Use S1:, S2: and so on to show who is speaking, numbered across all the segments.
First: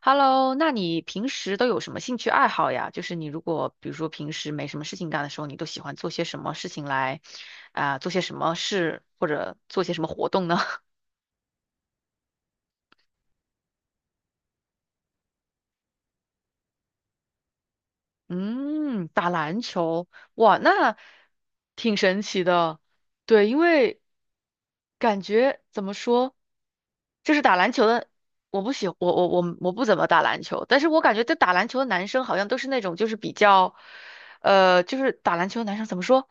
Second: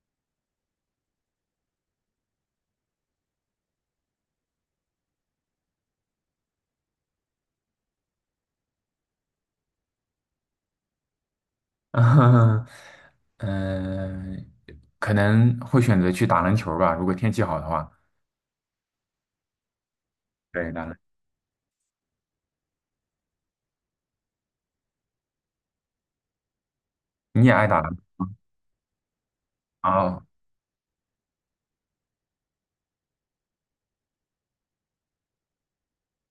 S1: Hello，那你平时都有什么兴趣爱好呀？就是你如果比如说平时没什么事情干的时候，你都喜欢做些什么事情来，做些什么事或者做些什么活动呢？
S2: 嗯，嗯，可能会选择去打篮球吧，如果天气好的话。
S1: 嗯，打篮球，哇，
S2: 对，
S1: 那挺神奇的。对，因为感觉怎么说，就是
S2: 你也
S1: 打
S2: 爱
S1: 篮
S2: 打
S1: 球
S2: 篮
S1: 的，
S2: 球
S1: 我不喜，我不怎么打
S2: 啊？
S1: 篮球，但是我感觉这打篮球的男生好像都是那种就是比较，就是打篮球的男生怎么说，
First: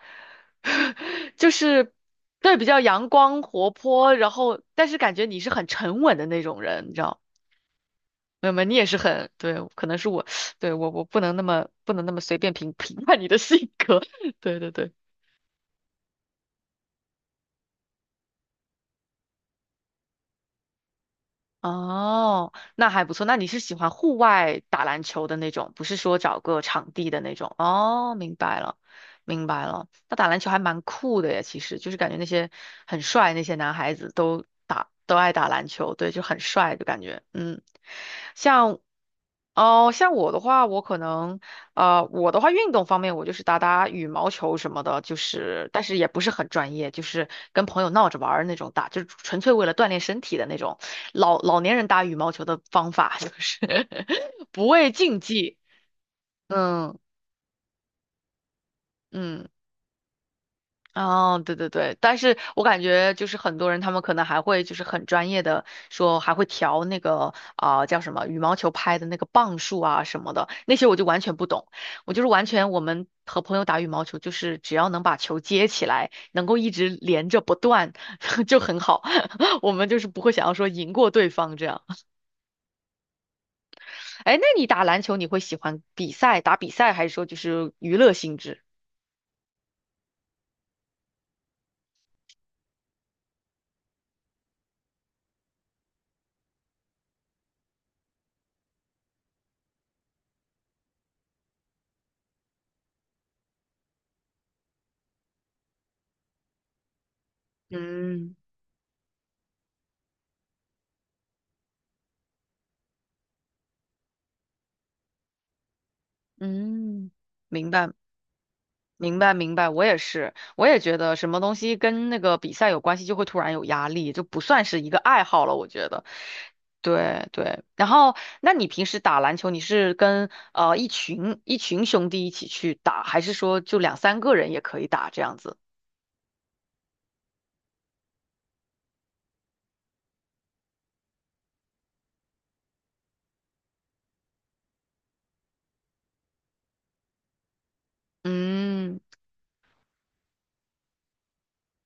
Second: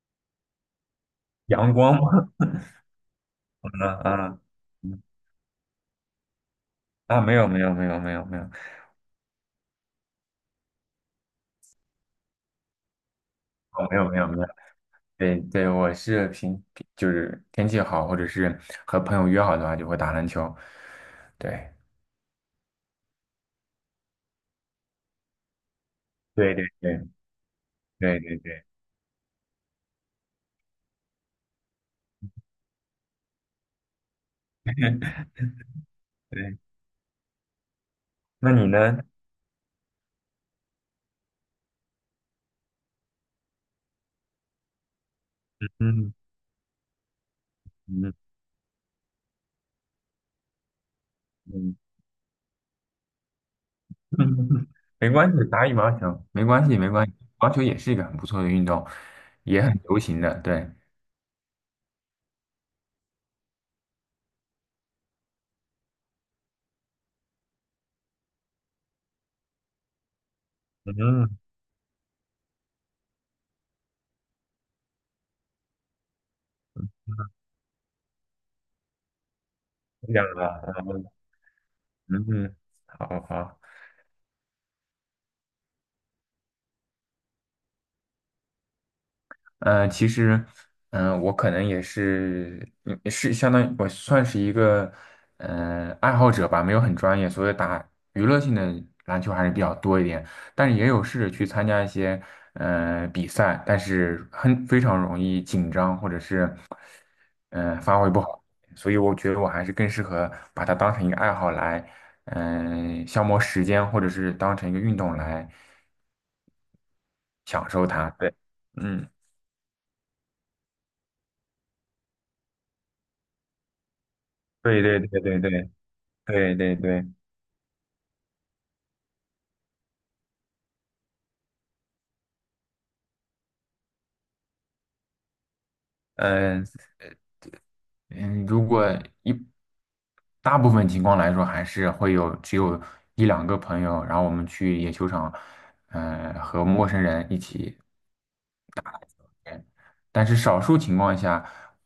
S1: 就
S2: 阳
S1: 是
S2: 光吗？
S1: 对比较阳光活
S2: 啊
S1: 泼，然
S2: 啊
S1: 后但是
S2: 嗯
S1: 感觉你是很沉稳的那种人，你知道吗？
S2: 啊！没有没有没有没有没
S1: 没
S2: 有，
S1: 有没有你也是很，对，可能是我，对，我我不能那么随便评 评判你的性
S2: 哦，没
S1: 格，
S2: 有没有 没有，
S1: 对对对，
S2: 对对，我是平就是天气好，或者是和朋友约好的话，就会打篮球。对，
S1: 哦，那还不错，那你是喜欢户外打篮球的那种，不是说找
S2: 对
S1: 个
S2: 对
S1: 场
S2: 对
S1: 地的那种，哦，
S2: 对
S1: 明
S2: 对
S1: 白
S2: 对
S1: 了，明白了，那打篮球还蛮酷的呀，其实就是感觉那些很帅那些男孩子都爱 打篮球，对，就很
S2: 对，
S1: 帅的感觉，嗯，
S2: 那你
S1: 像。
S2: 呢？
S1: 哦，像我的话，我可能，我的话，运动方面我就是打打羽毛球什么的，就是但是也
S2: 嗯
S1: 不是很专业，就是跟朋友闹着
S2: 嗯
S1: 玩儿那种打，就是纯粹为了锻炼身体的那种。老老
S2: 嗯。
S1: 年人打羽毛球的方法就是 不
S2: 嗯，
S1: 畏
S2: 没
S1: 竞
S2: 关系，
S1: 技，
S2: 打羽毛球没关系，没
S1: 嗯
S2: 关系，羽毛球也是一个很不错的运动，
S1: 嗯。
S2: 也很流行的。对，
S1: 哦，对对对，但是我感觉就是很多人他们可能还会就是很专业的说还会调那个叫什么羽毛球拍的那个磅数啊什么的，那些我就完
S2: 嗯，
S1: 全不懂，我就是完全我们和朋友打羽毛球就是只要能把球接起来，能够一直连着不断 就很好，我们就是
S2: 这
S1: 不
S2: 样
S1: 会想要
S2: 啊，
S1: 说赢过对方这样。
S2: 嗯好好，
S1: 哎，那你打篮球你会喜欢比赛打比赛，还是说就是娱乐性质？
S2: 其实，我可能也是，是相当于我算是一个，爱好者吧，没有很专业，所以打娱乐性的篮球还是比较多一点，但是也有试着去参加一些，比赛，但是很非常容易紧张，或者是。发挥不
S1: 嗯，
S2: 好，所以我觉得我还是更适合把它当成一个爱好来，消磨时间，或者是当成一个运动来
S1: 嗯，
S2: 享
S1: 明
S2: 受
S1: 白。
S2: 它。对，嗯，
S1: 明白明白，我也是，我也觉得什么东西跟那个比赛有关系，就会突然有压力，就不算是
S2: 对
S1: 一个
S2: 对对
S1: 爱
S2: 对
S1: 好了，
S2: 对
S1: 我觉得。
S2: 对对对，
S1: 对对，然后那你平时打篮球，你是跟一群兄弟一起去打，还是说就两三个人也可以打这样子？
S2: 嗯、嗯，如果一大部分情况来说，还是只有一两个朋友，然后我们去野球场，和陌生人一起。
S1: 嗯
S2: 但是少数情况下，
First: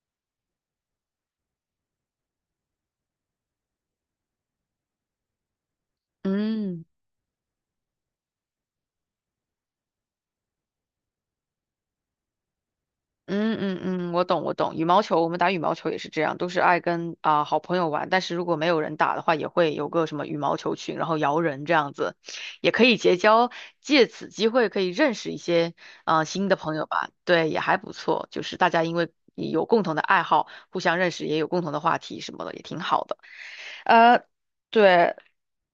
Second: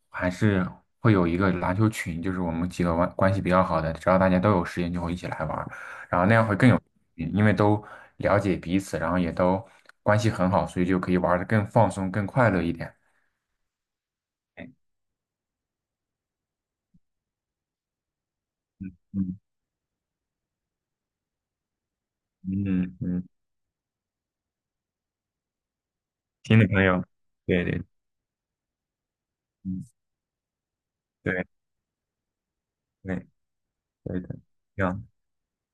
S2: 还是会有一个篮球群，就是我们几个关系比较好的，只要大家都有时间就会一起来玩儿然后那样会更有
S1: 嗯。
S2: 意义因为都了解彼此，然后也都关系很好，所以就可以玩的更放松、更快乐一点。
S1: 嗯嗯嗯，我懂我懂，
S2: 哎
S1: 羽毛球我们打羽毛球也是这样，都是爱跟好朋友玩，但是如果没有人打的话，
S2: 嗯
S1: 也会有个什么羽毛球群，然后摇人这样子，也可
S2: 嗯
S1: 以结
S2: 嗯，
S1: 交，借此机会可以认识一些新的
S2: 新的
S1: 朋
S2: 朋
S1: 友
S2: 友，
S1: 吧，对，也
S2: 对
S1: 还
S2: 对，
S1: 不错，就是大家因为有共同
S2: 嗯
S1: 的爱好，互相认识，也有
S2: 对
S1: 共同的话题什么的，也挺好的。
S2: 对对
S1: 呃，
S2: 的，这样
S1: 对，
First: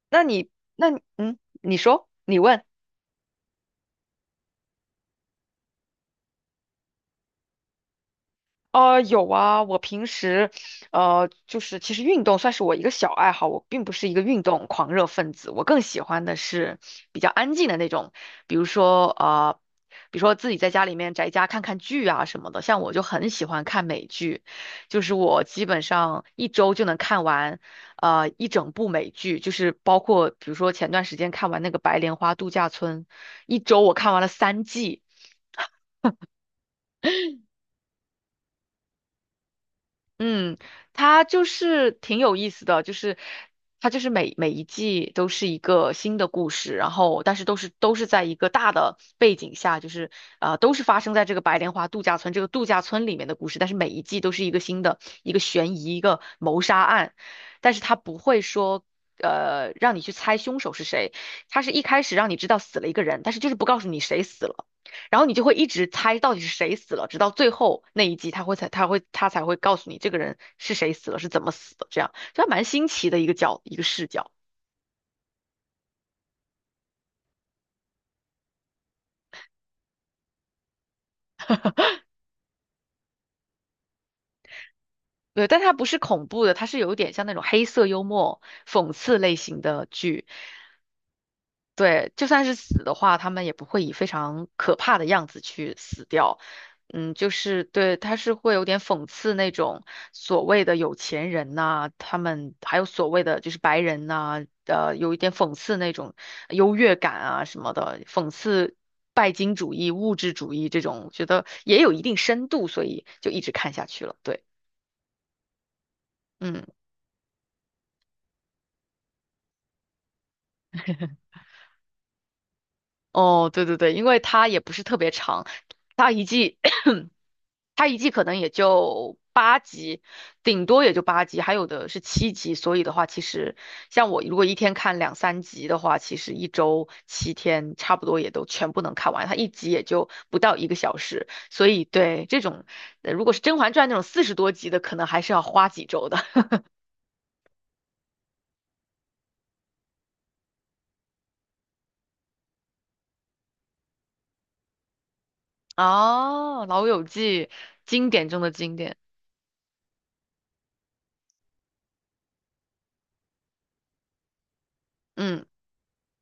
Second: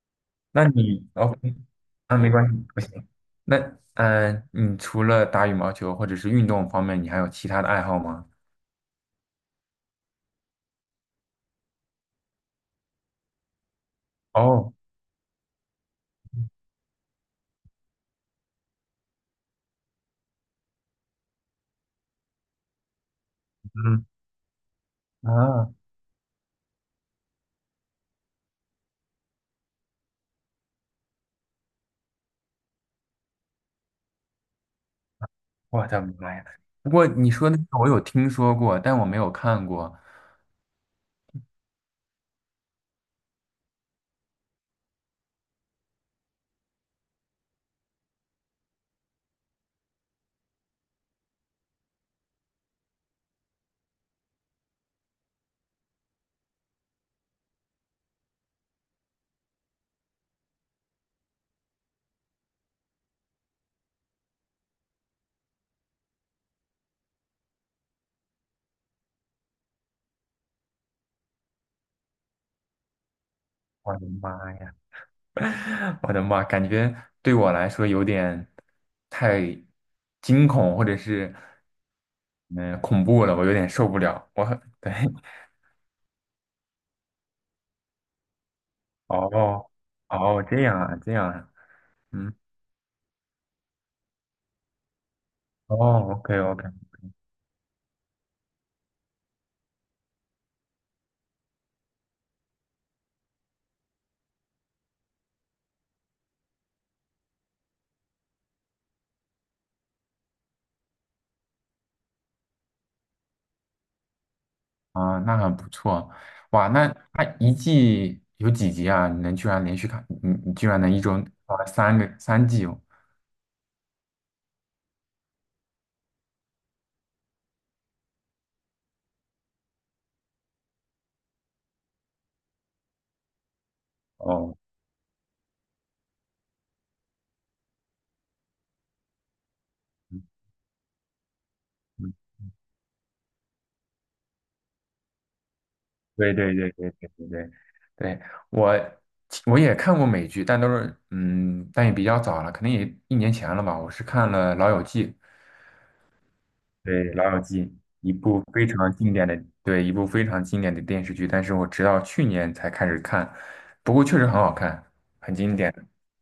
S1: 那你
S2: 那
S1: 那你
S2: 你
S1: 嗯，
S2: OK
S1: 你说，
S2: 啊，没
S1: 你
S2: 关
S1: 问。
S2: 系，不行。那你除了打羽毛球或者是运动方面，你还有其他的爱好吗？
S1: 呃，有啊，我平时，就是其实运动算是我一个小爱好，我并不是一个运动
S2: 哦，
S1: 狂热分子，我更喜欢的是比较安静的那种，比如说比如说自己在家里面宅家看看剧啊什么的，像我就很喜欢看美
S2: 嗯
S1: 剧，就是我基
S2: 啊，
S1: 本上一周就能看完，一整部美剧，就是包括比如说前段时间看完那个《白莲花度假村》，一周我看完了三季。
S2: 我的妈呀！不过你说那个我有听说过，但我没有看过。
S1: 嗯，它就是挺有意思的，就是它就是每每一季都是一个新的故事，然后但是都是在一个大的背景下，就是都是发生在这个白莲花度假村这个度假村里面的故事，但是每一季都是一个新的一个悬疑一个谋杀案，但是它不会说让你去猜凶手是谁，它是一开始让你知道死了一个人，但是就是不告诉你谁死了。然后你就会一直猜到底是谁死了，直到最后那一集他会才他会他才会告诉你这个人是谁死了，是怎么死的，这样，这还蛮新奇的一个
S2: 我
S1: 视
S2: 的
S1: 角。
S2: 妈呀！我的妈，感觉对我来说有点太惊恐，或者是恐怖了，我有点受不了。我很对
S1: 对，但它不是恐怖的，它是有一点像那种黑色幽默、讽 刺类型
S2: 哦
S1: 的剧。
S2: 哦，这样啊，这样啊，
S1: 对，就
S2: 嗯，
S1: 算是死的话，他们也不会以非常可怕的样子去
S2: 哦
S1: 死
S2: ，OK
S1: 掉。
S2: OK，
S1: 嗯，就是对，他是会有点讽刺那种所谓的有钱人呐、他们还有所谓的就是白人呐、有一点讽刺那种优越感啊什么的，讽刺拜金主义、物质主义这种，觉得也有一定深度，所以就一直看下去了。对，
S2: 啊，那很不错，
S1: 嗯，
S2: 哇，那它一季有几集啊？你能居然连续看，你居然能一周啊三季哦，
S1: 哦，对对对，因为它也不是特别长，它一季。它一季可能也就八集，顶多也就八集，还有的是七集。所以的话，其实像我如果
S2: 哦。
S1: 一天看两三集的话，其实一周七天差不多也都全部能看完。它一集也就不到一个小时，所以
S2: 嗯
S1: 对这种，如果是《甄嬛传》那种四十多集的，可能还是要花几周的。
S2: 对对 对对对对对，对我我也看过美剧，但都是但也比较早了，可能也一年前了吧。我是看了《老友记》，
S1: 哦，《老友
S2: 对《老友
S1: 记》
S2: 记》
S1: 经
S2: 一
S1: 典中
S2: 部
S1: 的
S2: 非
S1: 经
S2: 常
S1: 典，
S2: 经典的，对一部非常经典的电视剧，但是我直到去年才开始看，不过确实很好看，很
S1: 嗯。
S2: 经典。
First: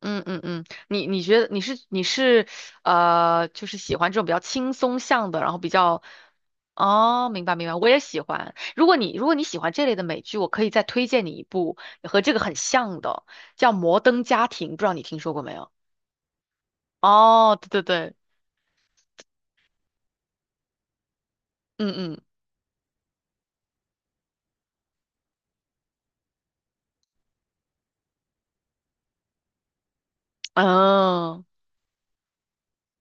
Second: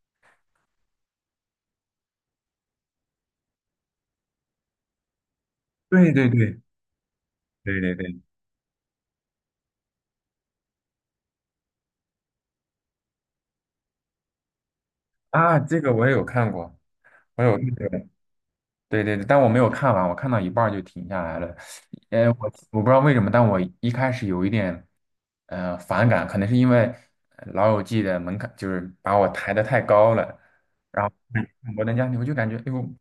S1: 嗯嗯嗯，你觉得你是就是喜欢这种比较轻松向的，然后比较
S2: 对对对
S1: 哦，明白明白，
S2: 对
S1: 我
S2: 对
S1: 也
S2: 对
S1: 喜欢。如果你喜欢这类的美剧，我可以再推荐你一部和这个很像的，叫《摩登家庭》，不知道你听说过没
S2: 啊，
S1: 有？
S2: 这个我也有看过，我
S1: 哦，
S2: 有
S1: 对对 对，
S2: 对对对，但我没有看完，我看到一半儿就停下来了。
S1: 嗯嗯，
S2: 呃，我我不知道为什么，但我一开始有一点。反感，可能是因为老友记》的门槛就是把我抬得太高了，然后
S1: 嗯
S2: 看看摩登家庭》我就感觉，哎呦，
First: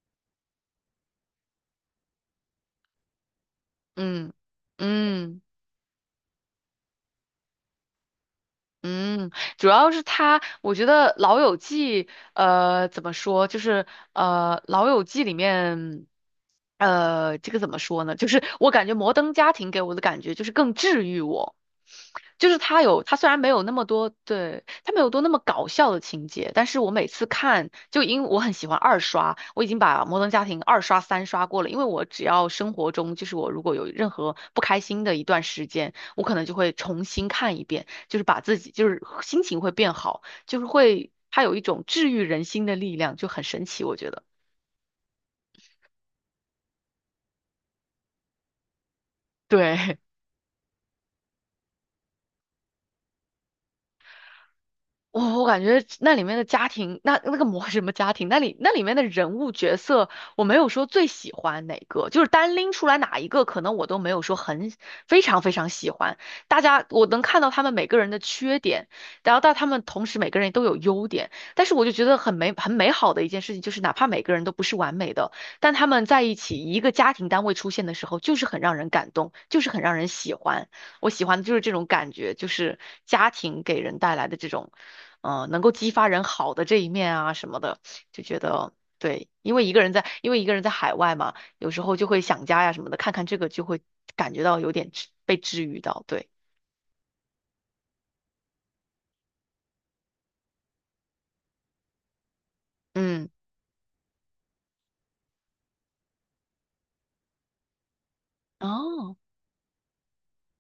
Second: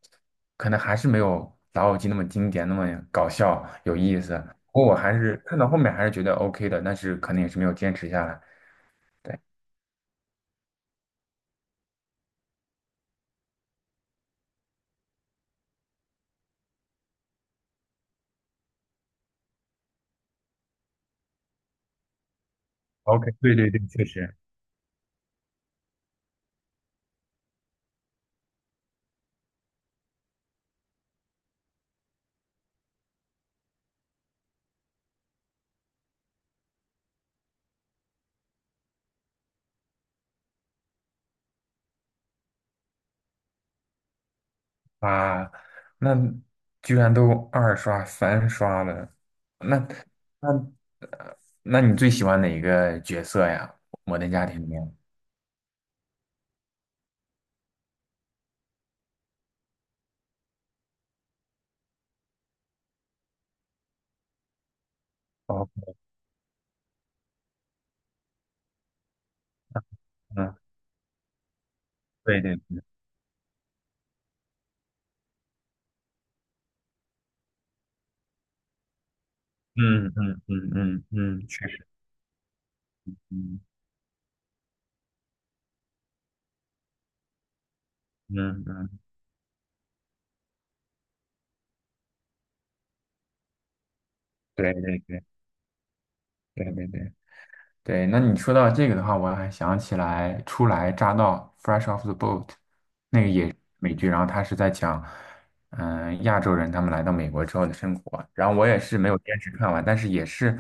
S2: 可能还是没有《老友记》那么经典，那么搞笑有意
S1: 嗯
S2: 思。不过我还是
S1: 嗯。
S2: 看到后面还是觉得 OK 的，但是可能也是没有坚持下来。
S1: 嗯，
S2: 对
S1: 主要是他，我觉得《老友记》怎么说，就是《老友记》里面，这个怎么说呢？就是我感觉《摩登家庭》给我的感觉就是更治愈我，就是他虽
S2: ，OK，
S1: 然没
S2: 对
S1: 有那
S2: 对对，
S1: 么
S2: 确
S1: 多，
S2: 实
S1: 对，他没有多那么搞笑的情节，但是我每次看，就因为我很喜欢二刷，我已经把《摩登家庭》二刷三刷过了，因为我只要生活中就是我如果有任何不开心的一段时间，我可能就会重新看一遍。就是把自己就是心情会变好，就是会它有一种治愈人心的力量，就很神奇，我觉得。
S2: 啊，那居然都二刷三刷了，那
S1: 对，
S2: 那那你最喜欢哪一个角色呀？《摩登家庭》里面？
S1: 我感觉那里面的家庭，那个模什么家庭，那里面的人物角色，我没有说最喜欢哪个，就是单拎出来哪一个，可能我都没有说很非常非
S2: 哦，
S1: 常喜欢。大家我能看到他们每个人的缺点，然后到他们同时每个人
S2: 嗯，
S1: 都有优点，但是我就觉得很
S2: 对
S1: 美
S2: 对。
S1: 很美好的一件事情，就是哪怕每个人都不是完美的，但他们在一起一个家庭单位出现的时候，就是很让人感动，就是很让
S2: 嗯
S1: 人喜
S2: 嗯嗯
S1: 欢。
S2: 嗯
S1: 我喜欢的
S2: 嗯，
S1: 就是
S2: 确
S1: 这种
S2: 实，
S1: 感觉，就是家庭
S2: 嗯
S1: 给人带来的这种，能够激发人好的这一面啊什么的，就觉
S2: 嗯
S1: 得
S2: 嗯，
S1: 对，因为一个人在海外嘛，有时候就会想家呀什么的，看看这个就会感觉到有
S2: 对
S1: 点
S2: 对对
S1: 被治愈到，对，
S2: 对对对对。那你说到这个的话，我还想起来初来乍到 （Fresh off the boat） 那个
S1: 嗯，
S2: 也是美剧，然后他是在讲，亚洲人他们来到美国之后的生活。然后我也是没
S1: 哦
S2: 有坚持看完，但是也是，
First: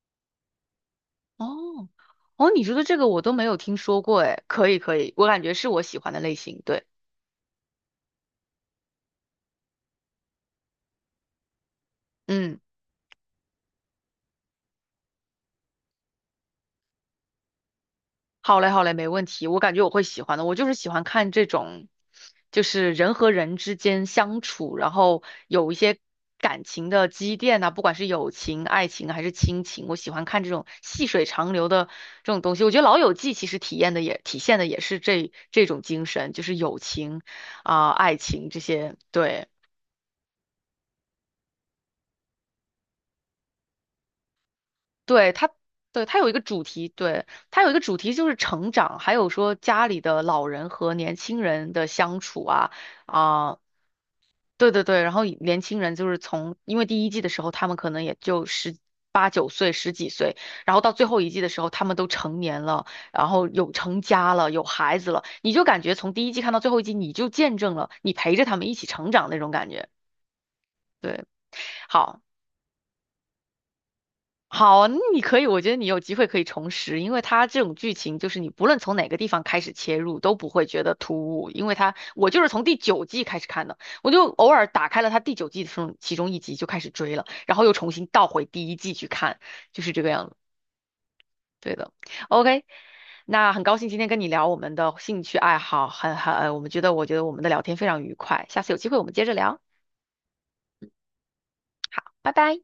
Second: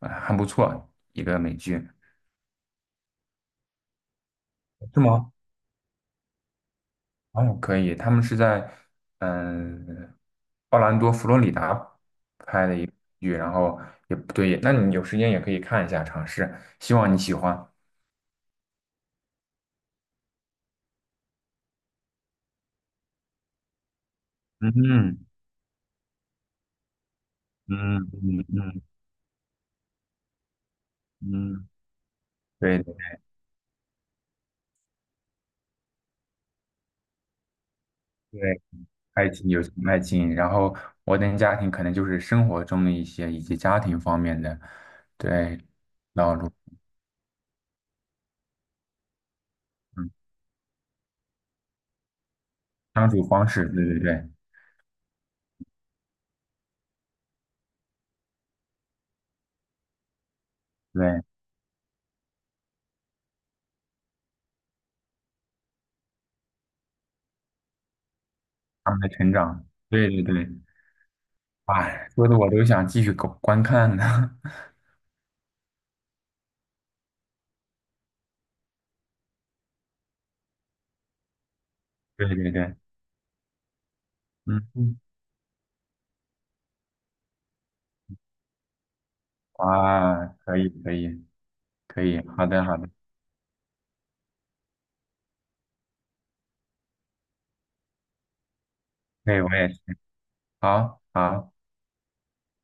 S2: 很不错一个美剧。
S1: 哦哦，你说的这个我都没有听说过，哎，可以可
S2: 是
S1: 以，我
S2: 吗？
S1: 感觉是我喜欢的类型，对，
S2: 哦，可以，他们是在嗯奥兰多、佛罗里达
S1: 嗯。
S2: 拍的一个剧，然后也不对，那你有时间也可以看一下，尝试，希望你喜欢。
S1: 好嘞，好嘞，没问题。我感觉我会喜欢的。我就是喜欢看这种，就是人和人之间相
S2: 嗯
S1: 处，然后
S2: 哼
S1: 有一些感情的积淀呐、不管
S2: 嗯
S1: 是友
S2: 嗯
S1: 情、
S2: 嗯
S1: 爱情还是亲情，我喜欢看这种细水长
S2: 嗯，
S1: 流的这种东西。我觉
S2: 对
S1: 得
S2: 对，
S1: 《老友记》其实体现的也是这种精神，就是友情爱情这
S2: 对，
S1: 些。
S2: 爱
S1: 对，
S2: 情、友情、爱情，然后摩登家庭可能就是生活中的一些以及家庭方面的，
S1: 对，它，
S2: 对，
S1: 对，它有一
S2: 道
S1: 个
S2: 路，
S1: 主题，对。它有一个主题就是成长，还有说家里
S2: 嗯，
S1: 的老人和年轻人的相处啊，
S2: 相处方
S1: 啊、
S2: 式，对对对
S1: 对对对，然后以年轻人就是从，因为第一季的时候他们可能也就十八九岁、十几岁，然后到最后
S2: 对，
S1: 一季的时候他们都成年了，然后有成家了，有孩子了，你就感觉从第一季看到最后一季，你就见证了你陪着他们一起
S2: 他们的
S1: 成长
S2: 成
S1: 那种
S2: 长，
S1: 感觉。
S2: 对对对，
S1: 对，
S2: 哎，
S1: 好。
S2: 说的我都想继续观看呢。
S1: 好，那你可以，我觉得你有机会可以重拾，因为它这种剧情就是你不论从哪个地方开始切入都不会觉得突兀，因为它
S2: 对
S1: 我就是
S2: 对
S1: 从第
S2: 对，
S1: 九季开始看的，我就偶尔
S2: 嗯，
S1: 打
S2: 嗯
S1: 开了它第九季的时候其中一集就开始追了，然后又重新倒回第一季去看，就是这个
S2: 哇，
S1: 样子。
S2: 可以可以
S1: 对的
S2: 可以，好的
S1: ，OK，
S2: 好的，
S1: 那很高兴今天跟你聊我们的兴趣爱好，很很，我们觉得我们的聊天非常愉快，下次有机会我们接着
S2: 对，我
S1: 聊，
S2: 也是，好好。
S1: 拜拜。